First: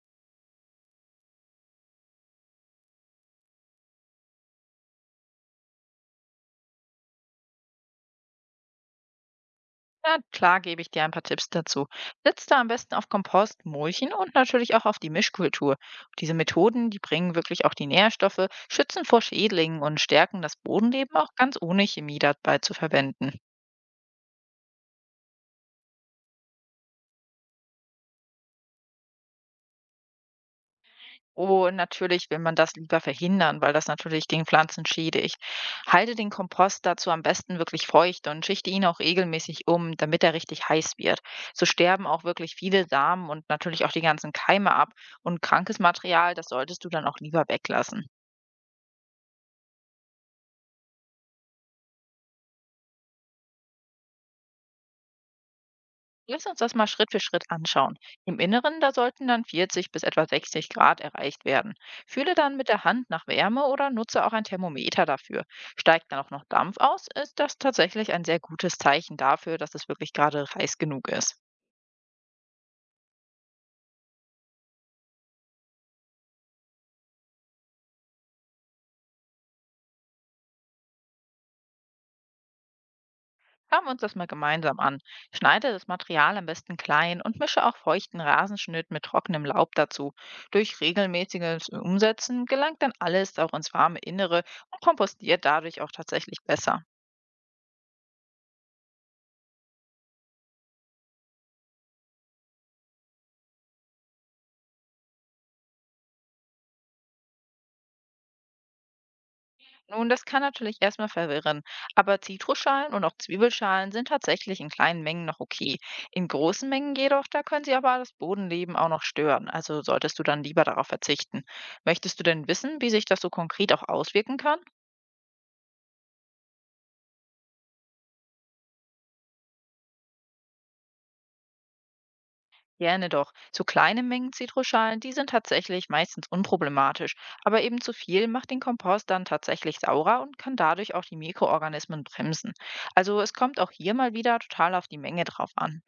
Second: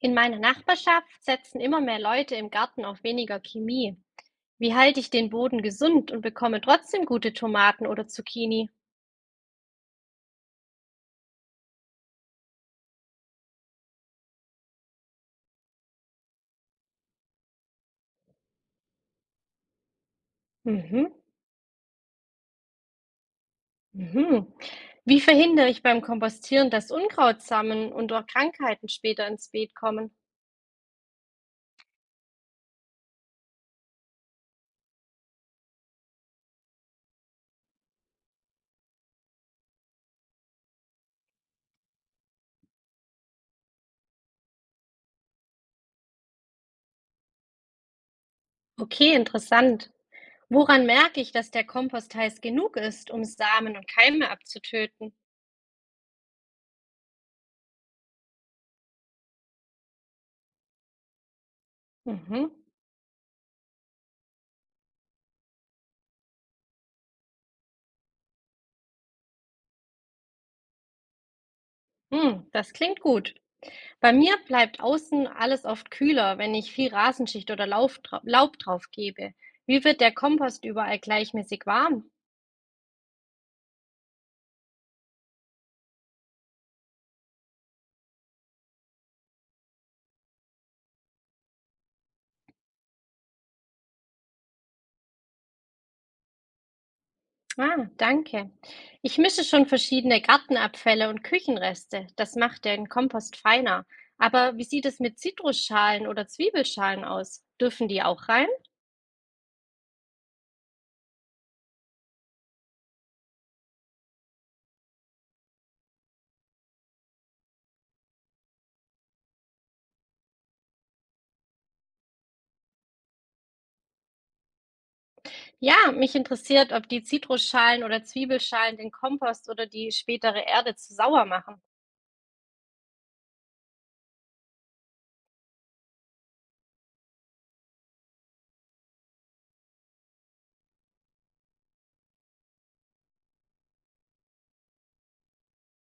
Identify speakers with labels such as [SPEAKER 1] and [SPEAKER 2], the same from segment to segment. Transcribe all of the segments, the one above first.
[SPEAKER 1] In meiner Nachbarschaft setzen immer mehr Leute im Garten auf weniger Chemie. Wie halte ich den Boden gesund und bekomme trotzdem gute Tomaten oder Zucchini?
[SPEAKER 2] Na klar, gebe ich dir ein paar Tipps dazu. Setz da am besten auf Kompost, Mulchen und natürlich auch auf die Mischkultur. Diese Methoden, die bringen wirklich auch die Nährstoffe, schützen vor Schädlingen und stärken das
[SPEAKER 1] Mhm,
[SPEAKER 2] Bodenleben auch ganz ohne Chemie dabei zu verwenden.
[SPEAKER 1] mhm. Wie verhindere ich beim Kompostieren, dass Unkrautsamen und auch Krankheiten später ins Beet kommen?
[SPEAKER 2] Und natürlich will man das lieber verhindern, weil das natürlich den Pflanzen schädigt. Halte den Kompost dazu am besten wirklich feucht und schichte ihn auch regelmäßig um, damit er richtig heiß wird. So sterben auch wirklich viele Samen und natürlich auch die ganzen Keime ab. Und krankes Material, das solltest du dann auch lieber weglassen.
[SPEAKER 1] Okay, interessant. Woran merke ich, dass der Kompost heiß genug ist, um Samen und Keime abzutöten?
[SPEAKER 2] Lass uns das mal Schritt für Schritt anschauen. Im Inneren, da sollten dann 40 bis etwa 60 Grad erreicht werden. Fühle
[SPEAKER 1] Mhm.
[SPEAKER 2] dann mit der Hand nach Wärme oder nutze auch ein Thermometer dafür. Steigt dann auch noch Dampf aus, ist das tatsächlich ein sehr gutes Zeichen dafür, dass es wirklich gerade heiß genug ist.
[SPEAKER 1] Hm, das klingt gut. Bei mir bleibt außen alles oft kühler, wenn ich viel Rasenschicht oder Laub drauf gebe. Wie wird der Kompost überall gleichmäßig warm?
[SPEAKER 2] Schauen wir uns das mal gemeinsam an. Schneide das Material am besten klein und mische auch feuchten Rasenschnitt mit trockenem Laub dazu. Durch regelmäßiges Umsetzen gelangt dann alles auch ins warme Innere und kompostiert dadurch auch tatsächlich besser.
[SPEAKER 1] Ah, danke. Ich mische schon verschiedene Gartenabfälle und Küchenreste. Das macht den Kompost feiner. Aber wie sieht es mit Zitrusschalen oder Zwiebelschalen aus? Dürfen die auch rein?
[SPEAKER 2] Nun, das kann natürlich erstmal verwirren, aber Zitrusschalen und auch Zwiebelschalen sind tatsächlich in kleinen Mengen noch okay. In großen Mengen jedoch, da können sie aber das Bodenleben auch noch stören. Also solltest du dann lieber darauf verzichten. Möchtest du denn wissen, wie sich das so konkret auch auswirken kann?
[SPEAKER 1] Ja, mich interessiert, ob die Zitrusschalen oder Zwiebelschalen den Kompost oder die spätere Erde zu sauer machen.
[SPEAKER 2] Gerne doch. So kleine Mengen Zitrusschalen, die sind tatsächlich meistens unproblematisch, aber eben zu viel macht den Kompost dann tatsächlich saurer und kann dadurch auch die Mikroorganismen bremsen. Also es kommt auch hier mal wieder total auf die Menge drauf an.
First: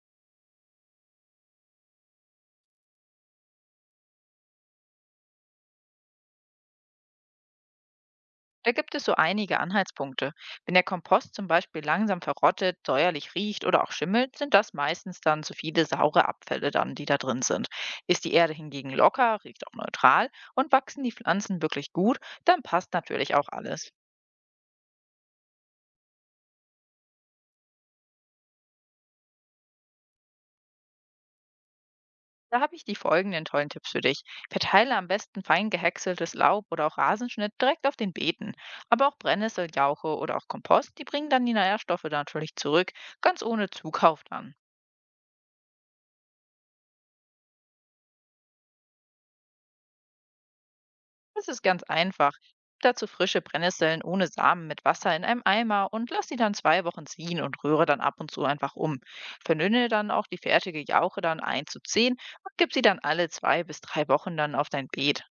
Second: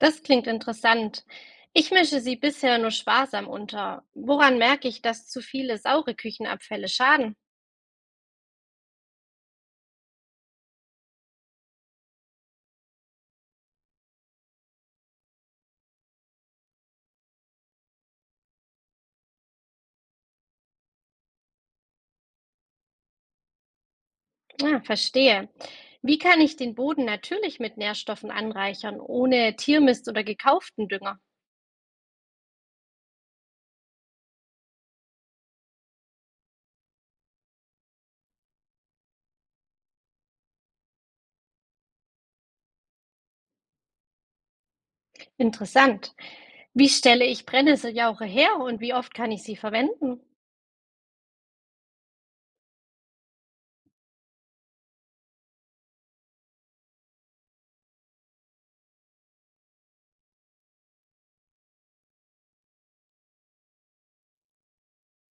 [SPEAKER 1] Das klingt interessant. Ich mische sie bisher nur sparsam unter. Woran merke ich, dass zu viele saure Küchenabfälle schaden?
[SPEAKER 2] Da gibt es so einige Anhaltspunkte. Wenn der Kompost zum Beispiel langsam verrottet, säuerlich riecht oder auch schimmelt, sind das meistens dann zu viele saure Abfälle dann, die da drin sind. Ist die Erde hingegen locker, riecht auch neutral und wachsen die Pflanzen wirklich gut, dann passt natürlich auch alles.
[SPEAKER 1] Ah, verstehe. Wie kann ich den Boden natürlich mit Nährstoffen anreichern, ohne Tiermist oder gekauften Dünger?
[SPEAKER 2] Da habe ich die folgenden tollen Tipps für dich. Verteile am besten fein gehäckseltes Laub oder auch Rasenschnitt direkt auf den Beeten. Aber auch Brennnessel, Jauche oder auch Kompost, die bringen dann die Nährstoffe natürlich zurück, ganz ohne Zukauf dann.
[SPEAKER 1] Interessant. Wie stelle ich Brennnesseljauche her und wie oft kann ich sie verwenden?
[SPEAKER 2] Das ist ganz einfach. Dazu frische Brennnesseln ohne Samen mit Wasser in einem Eimer und lass sie dann 2 Wochen ziehen und rühre dann ab und zu einfach um. Verdünne dann auch die fertige Jauche dann 1 zu 10 und gib sie dann alle 2 bis 3 Wochen dann auf dein Beet.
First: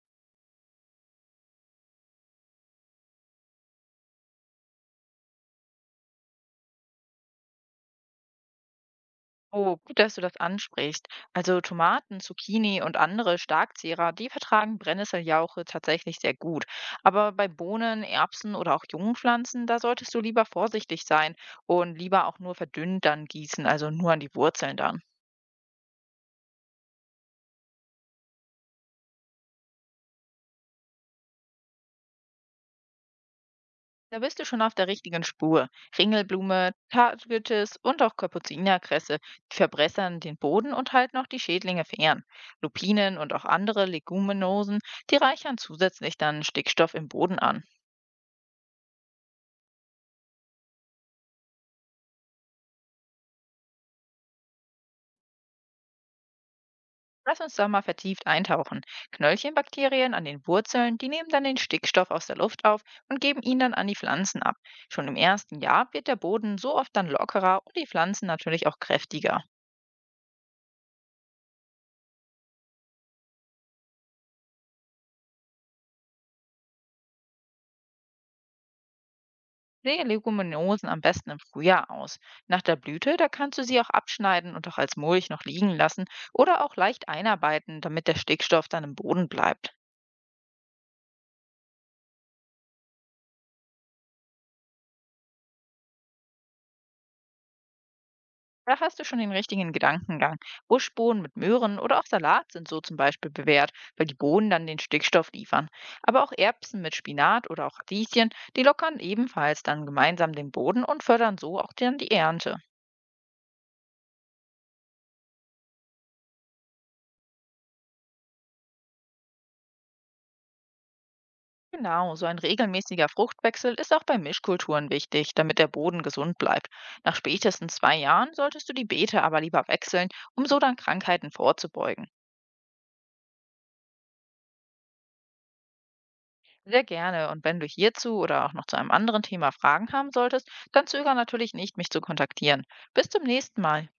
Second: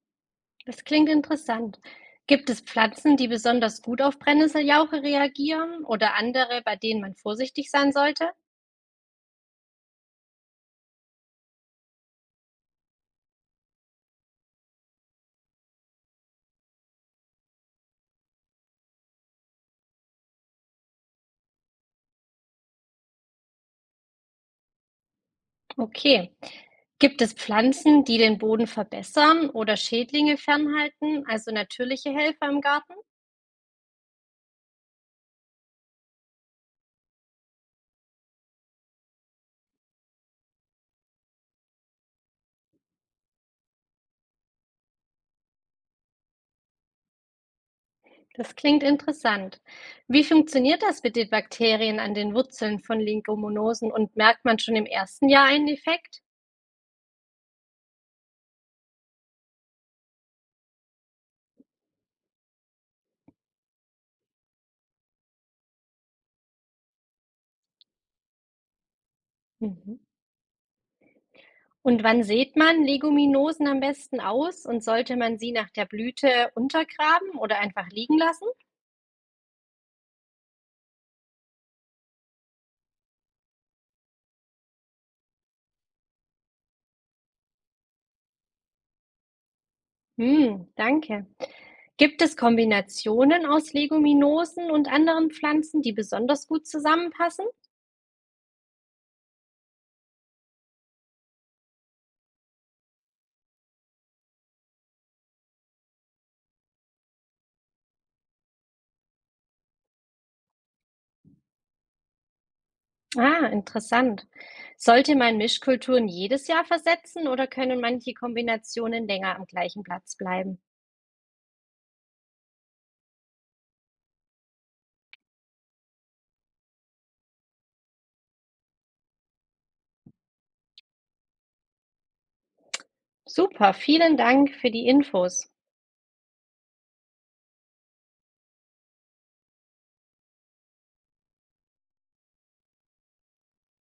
[SPEAKER 1] Das klingt interessant. Gibt es Pflanzen, die besonders gut auf Brennnesseljauche reagieren oder andere, bei denen man vorsichtig sein sollte?
[SPEAKER 2] Oh, gut, dass du das ansprichst. Also Tomaten, Zucchini und andere Starkzehrer, die vertragen Brennnesseljauche tatsächlich sehr gut. Aber bei Bohnen, Erbsen oder auch jungen Pflanzen, da solltest du lieber vorsichtig sein und lieber auch nur verdünnt dann gießen, also nur an die Wurzeln dann.
[SPEAKER 1] Okay. Gibt es Pflanzen, die den Boden verbessern oder Schädlinge fernhalten, also natürliche Helfer im Garten?
[SPEAKER 2] Da bist du schon auf der richtigen Spur. Ringelblume, Tartwitches und auch Kapuzinerkresse die verbessern den Boden und halten auch die Schädlinge fern. Lupinen und auch andere Leguminosen, die reichern zusätzlich dann Stickstoff im Boden an.
[SPEAKER 1] Das klingt interessant. Wie funktioniert das mit den Bakterien an den Wurzeln von Leguminosen und merkt man schon im ersten Jahr einen Effekt?
[SPEAKER 2] Lass uns da mal vertieft eintauchen. Knöllchenbakterien an den Wurzeln, die nehmen dann den Stickstoff aus der Luft auf und geben ihn dann an die Pflanzen ab. Schon im ersten Jahr wird der Boden so oft dann lockerer und die Pflanzen natürlich auch kräftiger.
[SPEAKER 1] Mhm. Und wann sät man Leguminosen am besten aus und sollte man sie nach der Blüte untergraben oder einfach liegen lassen?
[SPEAKER 2] Leguminosen am besten im Frühjahr aus. Nach der Blüte, da kannst du sie auch abschneiden und auch als Mulch noch liegen lassen oder auch leicht einarbeiten, damit der Stickstoff dann im Boden bleibt.
[SPEAKER 1] Hm, danke. Gibt es Kombinationen aus Leguminosen und anderen Pflanzen, die besonders gut zusammenpassen?
[SPEAKER 2] Da hast du schon den richtigen Gedankengang. Buschbohnen mit Möhren oder auch Salat sind so zum Beispiel bewährt, weil die Bohnen dann den Stickstoff liefern. Aber auch Erbsen mit Spinat oder auch Radieschen, die lockern ebenfalls dann gemeinsam den Boden und fördern so auch dann die Ernte.
[SPEAKER 1] Ah, interessant. Sollte man Mischkulturen jedes Jahr versetzen oder können manche Kombinationen länger am gleichen Platz bleiben?
[SPEAKER 2] Genau, so ein regelmäßiger Fruchtwechsel ist auch bei Mischkulturen wichtig, damit der Boden gesund bleibt. Nach spätestens 2 Jahren solltest du die Beete aber lieber wechseln, um so dann Krankheiten vorzubeugen.
[SPEAKER 1] Super, vielen Dank für die Infos.
[SPEAKER 2] Sehr gerne. Und wenn du hierzu oder auch noch zu einem anderen Thema Fragen haben solltest, dann zögere natürlich nicht, mich zu kontaktieren. Bis zum nächsten Mal.